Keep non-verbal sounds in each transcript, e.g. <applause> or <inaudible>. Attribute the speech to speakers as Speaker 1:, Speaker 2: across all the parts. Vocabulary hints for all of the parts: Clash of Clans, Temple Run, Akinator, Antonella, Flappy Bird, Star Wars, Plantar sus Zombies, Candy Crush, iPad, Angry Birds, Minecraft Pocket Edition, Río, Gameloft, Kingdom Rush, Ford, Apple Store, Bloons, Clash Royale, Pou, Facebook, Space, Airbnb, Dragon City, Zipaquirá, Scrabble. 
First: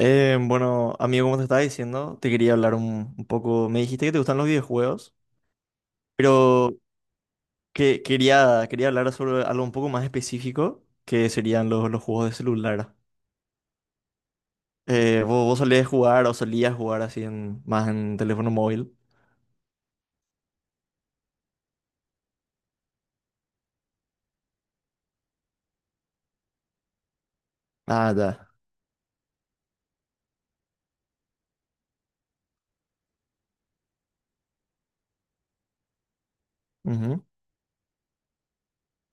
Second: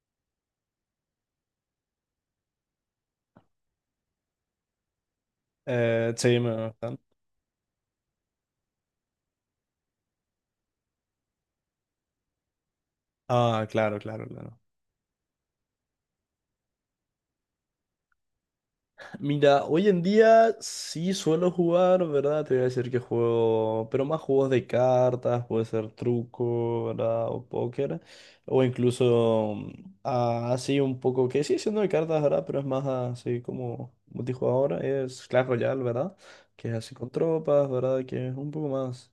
Speaker 1: Bueno, amigo, como te estaba diciendo, te quería hablar un poco. Me dijiste que te gustan los videojuegos,
Speaker 2: Sí, me
Speaker 1: pero
Speaker 2: gustan.
Speaker 1: que quería hablar sobre algo un poco más específico, que serían los juegos de celular.
Speaker 2: Ah, claro, claro, claro.
Speaker 1: ¿Vos solías jugar o solías jugar así más en teléfono móvil?
Speaker 2: Mira, hoy en día sí suelo jugar, ¿verdad? Te voy a decir que juego, pero más juegos de cartas, puede ser truco, ¿verdad? O póker,
Speaker 1: Ah, ya.
Speaker 2: o incluso así un poco, que sigue siendo de cartas, ¿verdad? Pero es más así como multijugador, es Clash Royale, ¿verdad? Que es así con
Speaker 1: Ujú.
Speaker 2: tropas, ¿verdad? Que es un poco más.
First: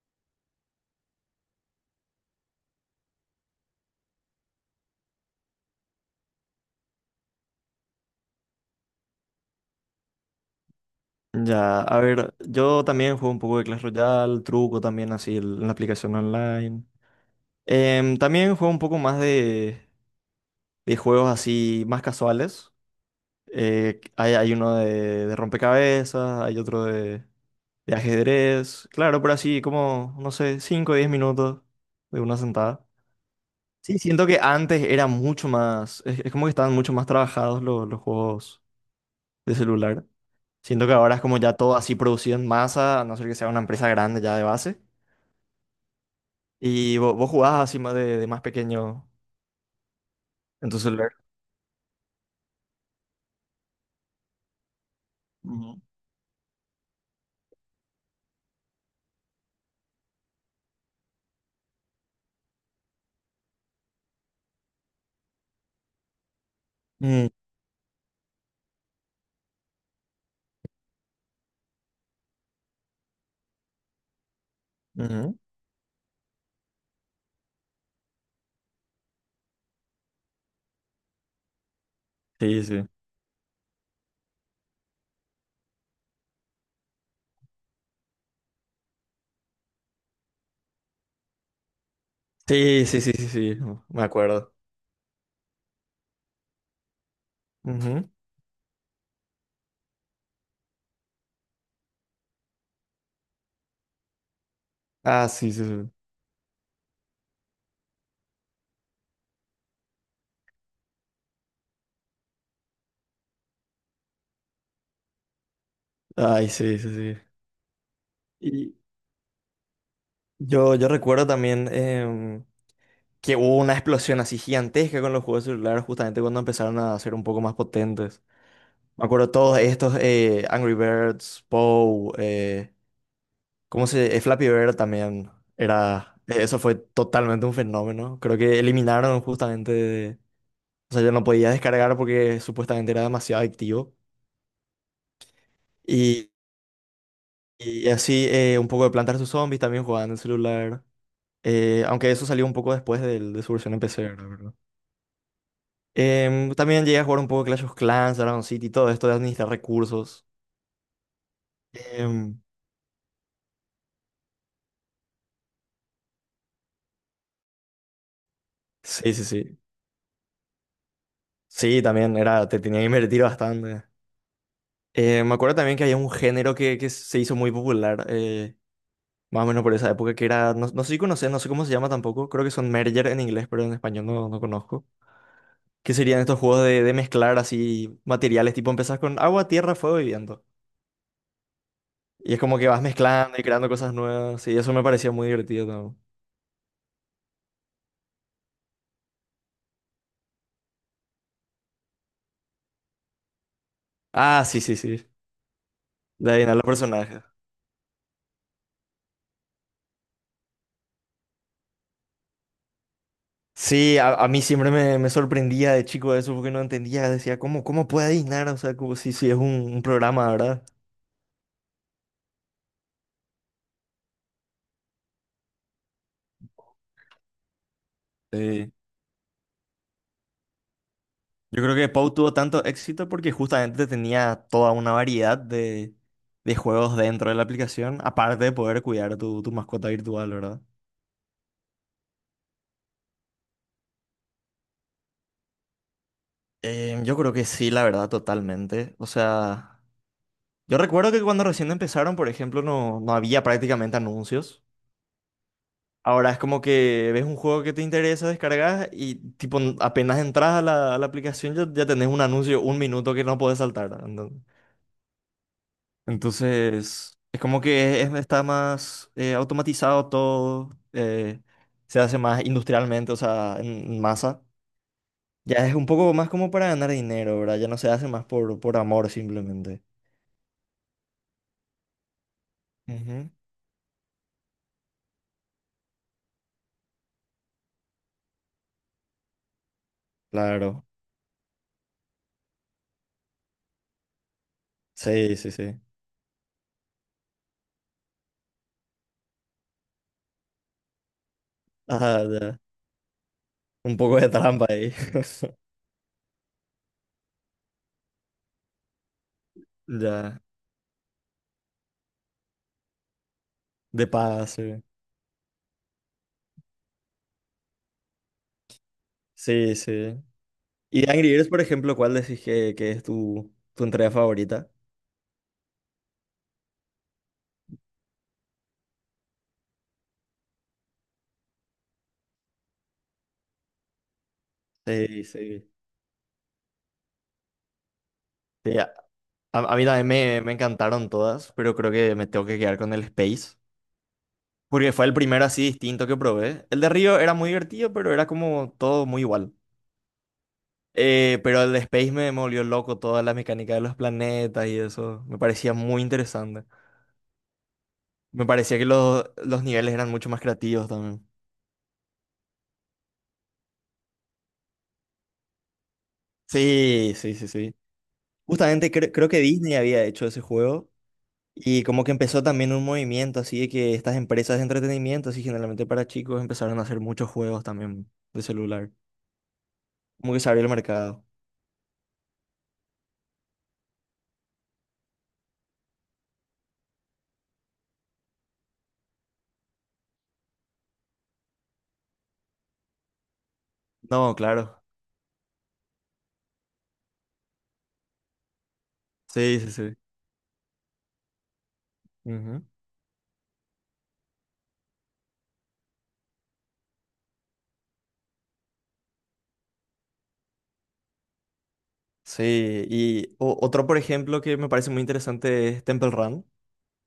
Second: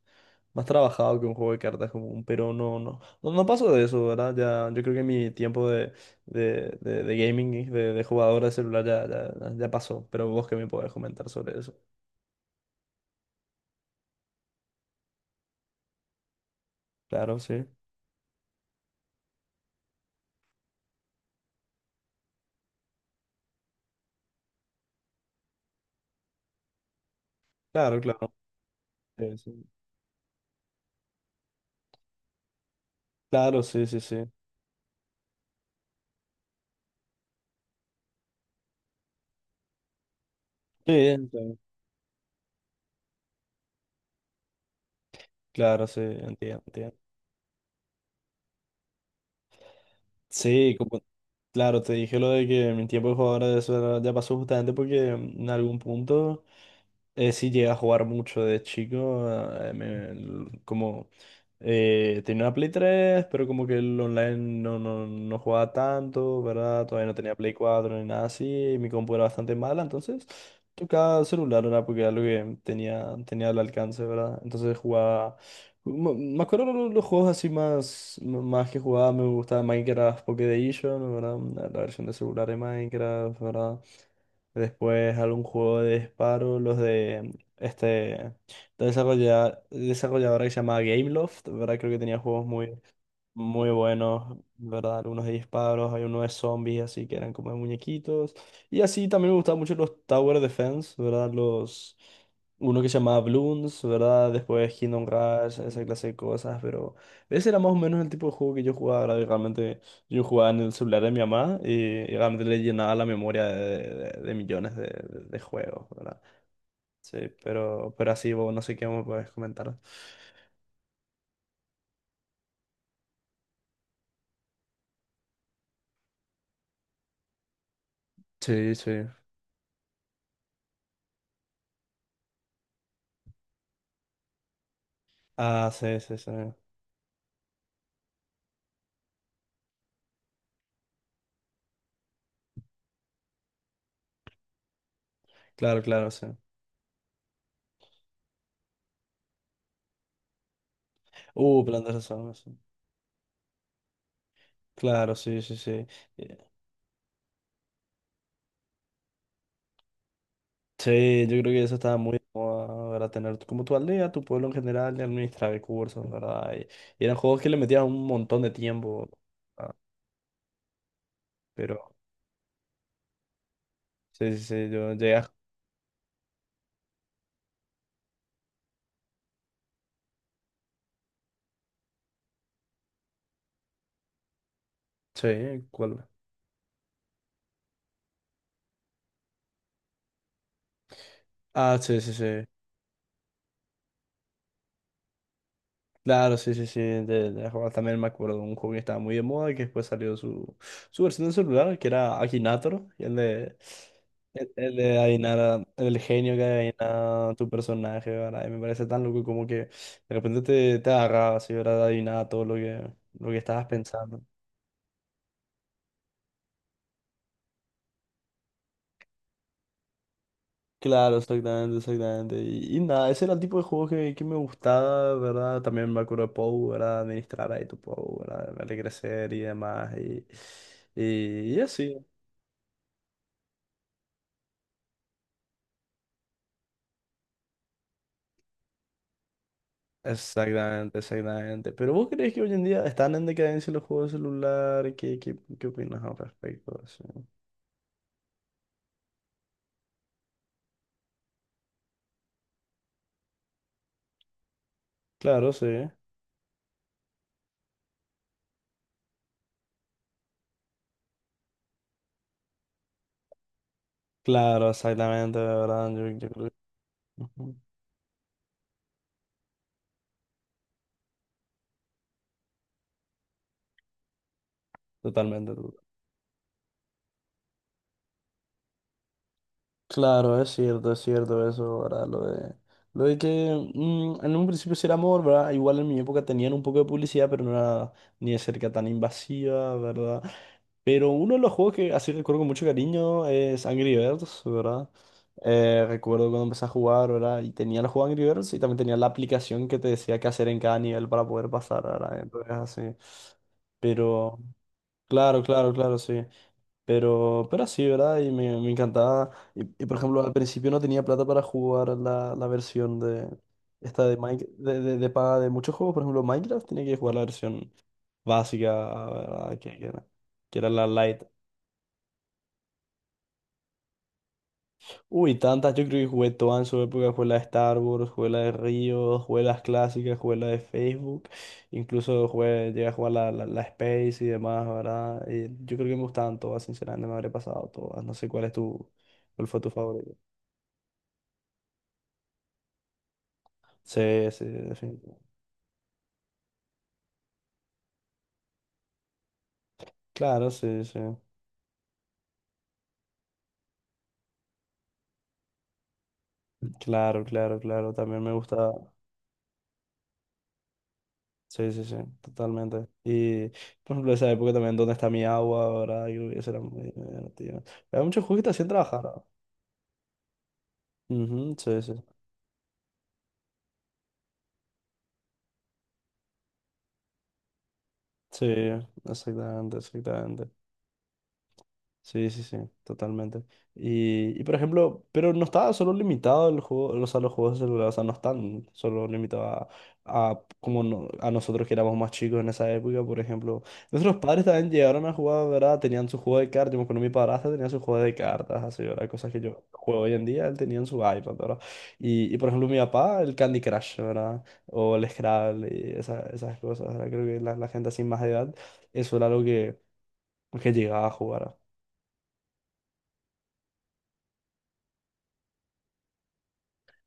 Speaker 2: Más trabajado que un juego de cartas común, pero no paso de eso, ¿verdad? Ya, yo creo que mi tiempo de gaming, y de jugador de celular ya, ya, ya pasó, pero vos que me podés comentar sobre eso.
Speaker 1: Ya, a ver, yo también juego un poco de Clash Royale, truco también así en la aplicación online.
Speaker 2: Claro, sí.
Speaker 1: También juego un poco más de juegos así más casuales. Hay uno de rompecabezas, hay otro de
Speaker 2: Claro, claro.
Speaker 1: ajedrez. Claro, pero
Speaker 2: Sí,
Speaker 1: así
Speaker 2: sí.
Speaker 1: como, no sé, 5 o 10 minutos de una sentada.
Speaker 2: Claro, sí,
Speaker 1: Sí,
Speaker 2: sí, sí.
Speaker 1: siento que antes era mucho más, es como que estaban mucho más trabajados los juegos de celular. Siento
Speaker 2: Sí,
Speaker 1: que ahora es como ya
Speaker 2: entiendo.
Speaker 1: todo así producido en masa, a no ser que sea una empresa grande ya de base.
Speaker 2: Claro, sí, entiendo, entiendo.
Speaker 1: Y vos jugabas así más de más pequeño en
Speaker 2: Sí,
Speaker 1: tu
Speaker 2: como,
Speaker 1: celular.
Speaker 2: claro, te dije lo de que mi tiempo de jugador de celular ya pasó justamente porque en algún
Speaker 1: Ujú.
Speaker 2: punto... Sí, llegué a jugar mucho de chico. Como tenía una Play 3, pero como que el online no jugaba tanto, ¿verdad? Todavía no
Speaker 1: Mm,
Speaker 2: tenía Play 4 ni nada así. Y mi compu era bastante mala, entonces tocaba celular, ¿verdad? Porque era lo que tenía, tenía al alcance, ¿verdad? Entonces
Speaker 1: ujú.
Speaker 2: jugaba. Me acuerdo los juegos así más, más que jugaba, me gustaba Minecraft Pocket Edition, ¿verdad? La versión de celular de
Speaker 1: Sí, sí.
Speaker 2: Minecraft, ¿verdad? Después algún juego de disparo, los de este de desarrolladora que se llama Gameloft, ¿verdad? Creo que tenía juegos
Speaker 1: Sí, sí, sí, sí, sí,
Speaker 2: muy
Speaker 1: me
Speaker 2: buenos,
Speaker 1: acuerdo.
Speaker 2: ¿verdad? Algunos de disparos, hay uno de zombies, así que eran como de
Speaker 1: Ujú.
Speaker 2: muñequitos. Y así también me gustaban mucho los Tower Defense, ¿verdad? Los... Uno que se llamaba Bloons, ¿verdad? Después Kingdom
Speaker 1: Ah, sí,
Speaker 2: Rush,
Speaker 1: sí,
Speaker 2: esa
Speaker 1: sí.
Speaker 2: clase de cosas, pero ese era más o menos el tipo de juego que yo jugaba, ¿verdad? Y realmente yo jugaba en el celular de mi mamá y realmente le llenaba la memoria de millones de juegos, ¿verdad?
Speaker 1: Ay, sí, sí,
Speaker 2: Sí,
Speaker 1: sí.
Speaker 2: pero así, vos no
Speaker 1: Y
Speaker 2: sé qué me puedes comentar.
Speaker 1: yo recuerdo también que hubo una explosión así gigantesca con los juegos celulares justamente cuando empezaron a ser un poco más potentes.
Speaker 2: Sí,
Speaker 1: Me
Speaker 2: sí.
Speaker 1: acuerdo todos estos, Angry Birds, Pou, ¿cómo se? Flappy Bird también
Speaker 2: Ah, sí, sí,
Speaker 1: era,
Speaker 2: sí.
Speaker 1: eso fue totalmente un fenómeno. Creo que eliminaron justamente, o sea, yo no podía descargar porque supuestamente era demasiado adictivo.
Speaker 2: Claro, claro, sí.
Speaker 1: Y, y así un poco de Plantar sus Zombies también jugaban en el celular.
Speaker 2: Plantas de
Speaker 1: Aunque eso
Speaker 2: salmas.
Speaker 1: salió un poco después de, su versión en PC, ¿verdad? ¿Verdad?
Speaker 2: Claro, sí, sí, sí. Eh,
Speaker 1: También llegué a jugar un poco Clash of Clans, Dragon City, todo esto de administrar recursos.
Speaker 2: sí, yo creo que eso estaba muy de
Speaker 1: Em,
Speaker 2: moda, ¿verdad? Tener tu- como tu aldea, tu pueblo en general, y administrar recursos, ¿verdad? Y eran juegos que le metías un montón de tiempo.
Speaker 1: sí, sí, sí.
Speaker 2: ¿Verdad? Pero,
Speaker 1: Sí, también era, te tenía que invertir bastante.
Speaker 2: sí, sí, sí, yo llegué a...
Speaker 1: Me acuerdo también que había un género que se hizo muy popular, más o menos por esa época, que era, no, no sé si conoces, no sé cómo se llama tampoco, creo que son merger en inglés, pero en español no, no conozco.
Speaker 2: Sí,
Speaker 1: Que
Speaker 2: ¿cuál?
Speaker 1: serían estos juegos de mezclar así materiales, tipo empezás con agua, tierra, fuego y viento.
Speaker 2: Ah, sí, sí,
Speaker 1: Y es
Speaker 2: sí.
Speaker 1: como que vas mezclando y creando cosas nuevas. Y eso me parecía muy divertido también.
Speaker 2: Claro, sí, sí, sí, de jugar también me acuerdo de un juego que estaba muy de moda y que después salió su, su versión de celular, que era Akinator, y el de,
Speaker 1: Ah, sí,
Speaker 2: el
Speaker 1: sí,
Speaker 2: de
Speaker 1: sí.
Speaker 2: adivinar, el
Speaker 1: De
Speaker 2: genio que
Speaker 1: adivinar los personajes.
Speaker 2: adivina tu personaje, ¿verdad? Y me parece tan loco como que de repente te, te agarraba así, ¿verdad? Adivinaba todo lo que estabas
Speaker 1: Sí, a,
Speaker 2: pensando.
Speaker 1: a mí siempre me sorprendía de chico eso porque no entendía. Decía, ¿cómo puede adivinar? O sea, como si es un programa, ¿verdad?
Speaker 2: Claro, exactamente, exactamente. Y nada, ese era el tipo de juego que me gustaba, ¿verdad? También me acuerdo de Pou, ¿verdad? Administrar ahí tu Pou, ¿verdad?
Speaker 1: Sí.
Speaker 2: Verle crecer y demás. Y
Speaker 1: Yo creo que
Speaker 2: así.
Speaker 1: Pou tuvo tanto éxito porque justamente tenía toda una variedad de juegos dentro de la aplicación, aparte de poder cuidar tu mascota virtual, ¿verdad?
Speaker 2: Exactamente, exactamente. ¿Pero vos crees que hoy en día están en decadencia los juegos de celular? ¿Qué, qué, qué opinas al respecto de
Speaker 1: Yo
Speaker 2: eso?
Speaker 1: creo que sí, la verdad, totalmente. O sea. Yo recuerdo que cuando recién empezaron, por ejemplo, no, no había prácticamente anuncios.
Speaker 2: Claro, sí.
Speaker 1: Ahora es como que ves un juego que te interesa, descargas y tipo apenas entras a la aplicación ya tenés un anuncio, un minuto que no podés saltar, ¿no?
Speaker 2: Claro, exactamente, de ¿verdad? Yo creo que...
Speaker 1: Entonces, es
Speaker 2: Ujú.
Speaker 1: como que está más automatizado todo, se hace más industrialmente, o sea, en masa.
Speaker 2: Totalmente.
Speaker 1: Ya
Speaker 2: To-
Speaker 1: es un poco más como para ganar dinero, ¿verdad? Ya no se hace más por amor simplemente.
Speaker 2: Claro, es cierto eso, ¿verdad? Lo de
Speaker 1: Ujú.
Speaker 2: que en un principio sí era amor, ¿verdad? Igual en mi época tenían un poco de publicidad, pero no era ni de cerca tan invasiva, ¿verdad?
Speaker 1: Claro,
Speaker 2: Pero uno de los juegos que así recuerdo con mucho cariño es Angry Birds, ¿verdad?
Speaker 1: sí, sí, sí.
Speaker 2: Recuerdo cuando empecé a jugar, ¿verdad? Y tenía el juego Angry Birds y también tenía la aplicación que te decía qué hacer en cada nivel para poder pasar, ¿verdad?
Speaker 1: Ajá,
Speaker 2: Entonces
Speaker 1: ya.
Speaker 2: así.
Speaker 1: Un poco de
Speaker 2: Pero,
Speaker 1: trampa ahí.
Speaker 2: claro,
Speaker 1: <laughs>
Speaker 2: claro, claro, sí. Pero así, ¿verdad? Y me encantaba. Y, por ejemplo, al
Speaker 1: Ya,
Speaker 2: principio no tenía plata para jugar la versión de...
Speaker 1: de
Speaker 2: Esta de,
Speaker 1: paga, sí.
Speaker 2: De paga de muchos juegos, por ejemplo, Minecraft, tenía que jugar la versión básica, ¿verdad?
Speaker 1: Sí,
Speaker 2: Que era,
Speaker 1: sí.
Speaker 2: que era la
Speaker 1: Y de
Speaker 2: light.
Speaker 1: Angry Birds, por ejemplo, ¿cuál decís que es tu entrega favorita?
Speaker 2: Uy, tantas, yo creo que jugué todas en su época, jugué la de Star Wars, jugué la de Río, jugué las clásicas, jugué la de Facebook, incluso jugué, llegué a jugar la Space y demás,
Speaker 1: Sí,
Speaker 2: ¿verdad? Y
Speaker 1: sí.
Speaker 2: yo creo que me gustaban todas, sinceramente, me habré pasado todas, no sé cuál es
Speaker 1: Sí,
Speaker 2: tu,
Speaker 1: a,
Speaker 2: cuál fue tu
Speaker 1: a- a mí también
Speaker 2: favorito.
Speaker 1: me encantaron todas, pero creo que me tengo que quedar con el Space.
Speaker 2: Sí, sí,
Speaker 1: Porque fue el
Speaker 2: definitivamente.
Speaker 1: primero así distinto que probé. El de Río era muy divertido, pero era como todo muy igual.
Speaker 2: Claro, sí, sí.
Speaker 1: Pero el de Space me volvió loco, toda la mecánica de los planetas y eso. Me parecía muy interesante.
Speaker 2: Claro, claro, claro, también me
Speaker 1: Me
Speaker 2: gusta,
Speaker 1: parecía que los niveles eran mucho más creativos también.
Speaker 2: sí, sí, sí, totalmente. Y, por ejemplo, esa época también, ¿dónde está mi agua, ¿verdad? Yo creo que eso era muy
Speaker 1: Sí, sí, sí,
Speaker 2: divertido.
Speaker 1: sí.
Speaker 2: Había muchos juegos que te hacían
Speaker 1: Justamente
Speaker 2: trabajar,
Speaker 1: cre-
Speaker 2: ¿no?
Speaker 1: creo que Disney había hecho ese juego
Speaker 2: Ujú, sí,
Speaker 1: y
Speaker 2: sí.
Speaker 1: como que
Speaker 2: Sí.
Speaker 1: empezó también un movimiento así de que estas empresas de entretenimiento, así generalmente para chicos, empezaron a hacer muchos juegos también de
Speaker 2: Sí,
Speaker 1: celular.
Speaker 2: exactamente,
Speaker 1: Como que se
Speaker 2: exactamente.
Speaker 1: abrió el mercado.
Speaker 2: Sí, sí, sí, totalmente. Y por ejemplo, pero no está solo limitado el juego, los sea, los juegos de celular, o sea, no están solo limitados a como no- a nosotros que éramos más chicos en esa época, por ejemplo. Nuestros
Speaker 1: No,
Speaker 2: padres también
Speaker 1: claro.
Speaker 2: llegaron a jugar, ¿verdad? Tenían su juego de cartas, yo me acuerdo mi padrastro tenía su juego de cartas, así, ¿verdad? Cosas que
Speaker 1: Sí,
Speaker 2: yo
Speaker 1: sí, sí.
Speaker 2: juego hoy en día, él tenía en su iPad, ¿verdad? Y por
Speaker 1: Ujú.
Speaker 2: ejemplo, mi papá, el Candy Crush, ¿verdad? O el Scrabble, y esas cosas, ¿verdad? Creo que la gente así más de edad, eso era algo que llegaba a jugar.
Speaker 1: Sí, y otro, por ejemplo, que me parece muy interesante es Temple Run,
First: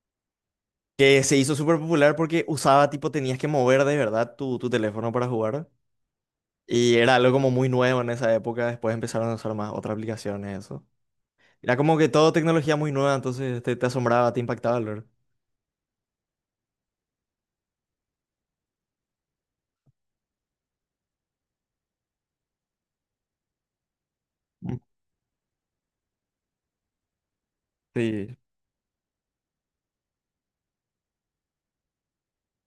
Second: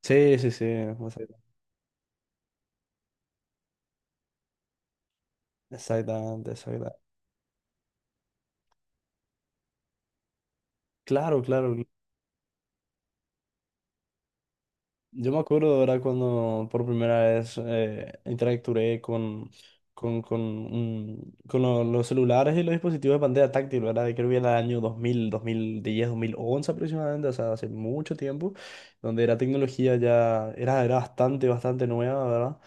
Speaker 2: Sí, sí, sí,
Speaker 1: que se hizo súper popular porque usaba, tipo, tenías que mover de verdad tu teléfono para jugar.
Speaker 2: exactamente,
Speaker 1: Y
Speaker 2: exactamente.
Speaker 1: era algo como muy nuevo en esa época, después empezaron a usar más otras aplicaciones, eso.
Speaker 2: Claro, claro.
Speaker 1: Era como que todo tecnología muy nueva, entonces te asombraba, te impactaba, ¿verdad?
Speaker 2: Yo me acuerdo ahora cuando por primera vez interactué con los celulares y los dispositivos de pantalla táctil, ¿verdad? Creo que era el
Speaker 1: Mm.
Speaker 2: año 2000, 2010, 2011 aproximadamente, o sea, hace mucho
Speaker 1: Sí.
Speaker 2: tiempo, donde la tecnología ya era, era bastante, bastante nueva, ¿verdad?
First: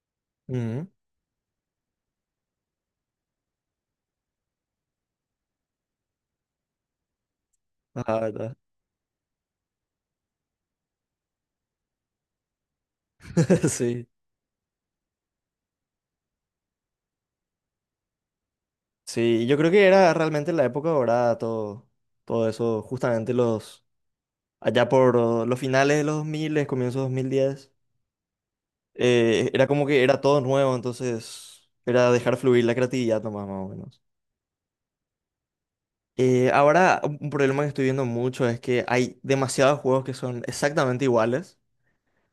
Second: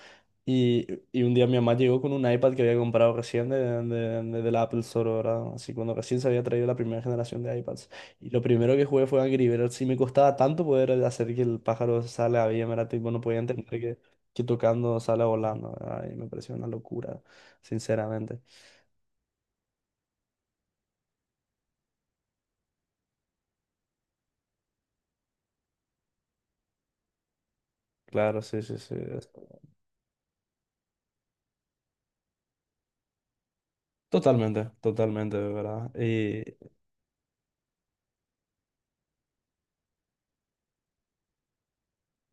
Speaker 2: Y,
Speaker 1: Ujú.
Speaker 2: y un día mi mamá llegó con un iPad que había comprado recién del Apple Store, ¿verdad? Así cuando recién se había traído la primera generación de iPads.
Speaker 1: Ajá,
Speaker 2: Y lo
Speaker 1: ¿verdad?
Speaker 2: primero que jugué fue Angry Birds y me costaba tanto poder hacer que el pájaro salga bien, ¿verdad? Tipo, no podía entender
Speaker 1: <laughs> Sí.
Speaker 2: que tocando sale volando, ¿verdad? Y me pareció una locura, sinceramente.
Speaker 1: Sí, yo creo que era realmente la época dorada, todo eso, justamente allá por los finales de los 2000, comienzos 2010,
Speaker 2: Claro, sí, sí, sí. Es-
Speaker 1: era como que era todo nuevo, entonces era dejar fluir la creatividad nomás, más o menos.
Speaker 2: totalmente, totalmente, ¿verdad? Y
Speaker 1: Ahora, un problema que estoy viendo mucho es que hay demasiados juegos que son exactamente iguales.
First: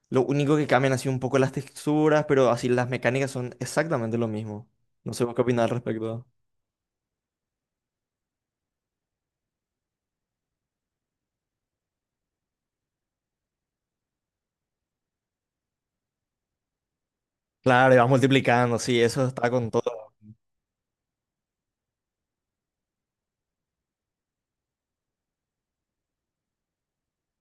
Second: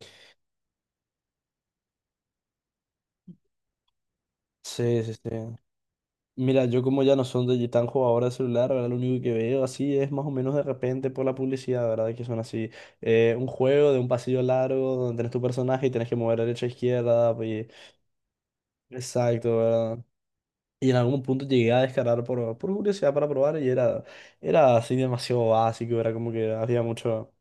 Speaker 1: Lo único que cambian así un poco las texturas, pero así las mecánicas son exactamente lo mismo.
Speaker 2: sí,
Speaker 1: No
Speaker 2: sí, sí.
Speaker 1: sé vos qué opinas al respecto.
Speaker 2: Mira, yo como ya no son de tan jugador de celular, ¿verdad? Lo único que veo así es más o menos de repente por la publicidad, ¿verdad? Que son así, un juego de un pasillo largo donde tenés tu personaje y tenés que mover derecha a izquierda, pues,
Speaker 1: Claro, y vas multiplicando, sí, eso está
Speaker 2: exacto,
Speaker 1: con
Speaker 2: ¿verdad?
Speaker 1: todo.
Speaker 2: Y en algún punto llegué a descargar por curiosidad para probar y era, era así demasiado básico, era como que había mucho,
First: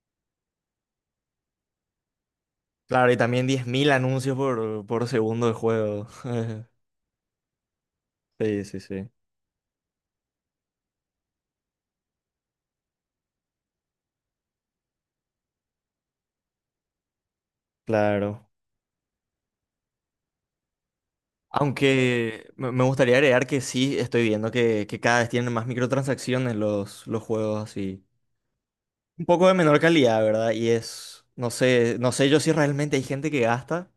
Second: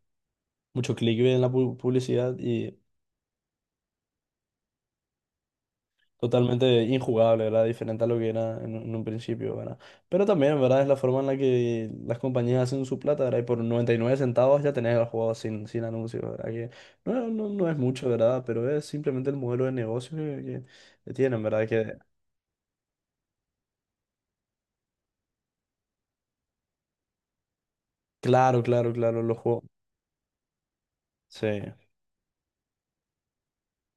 Speaker 2: mucho clickbait en la publicidad y
Speaker 1: Claro, y también 10.000 anuncios por segundo de juego. <laughs>
Speaker 2: totalmente injugable, ¿verdad? Diferente a lo que era
Speaker 1: Sí, sí,
Speaker 2: en un
Speaker 1: sí,
Speaker 2: principio, ¿verdad? Pero también, ¿verdad? Es la forma en la que las compañías hacen su plata, ¿verdad? Y por 99 centavos ya tenés el juego sin, sin anuncios, ¿verdad? Que no es mucho, ¿verdad?
Speaker 1: claro.
Speaker 2: Pero es simplemente el modelo de negocio que, que tienen, ¿verdad? Que,
Speaker 1: Aunque me gustaría agregar que sí, estoy viendo que cada vez tienen más microtransacciones los juegos así.
Speaker 2: claro, claro, claro,
Speaker 1: Un
Speaker 2: los
Speaker 1: poco de
Speaker 2: juegos.
Speaker 1: menor calidad, ¿verdad? Y es,
Speaker 2: Sí,
Speaker 1: no sé, yo si realmente hay gente que gasta.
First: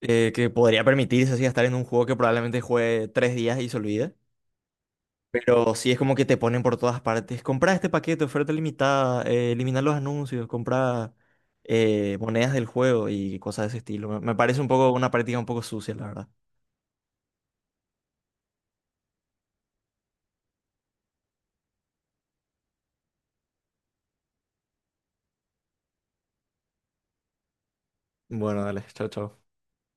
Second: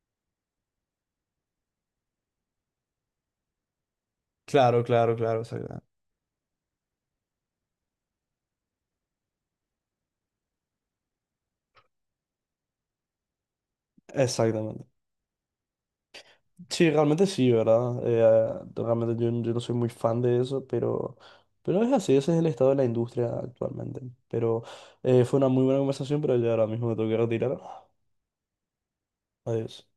Speaker 1: Que podría permitirse así estar en un juego que probablemente juegue 3 días y se olvide.
Speaker 2: claro, claro, claro,
Speaker 1: Pero sí es como que te ponen por todas partes. Comprar este paquete, oferta limitada, eliminar los anuncios, comprar monedas del juego y cosas de ese estilo. Me parece un
Speaker 2: exactamente.
Speaker 1: poco una práctica un poco sucia, la verdad.
Speaker 2: Sí, realmente sí, ¿verdad? Realmente yo, yo no soy muy fan de eso, pero es así, ese es el estado de la industria actualmente. Pero fue una muy buena conversación, pero ya ahora mismo me tengo que retirar.
Speaker 1: Bueno, dale, chao, chao.
Speaker 2: Adiós.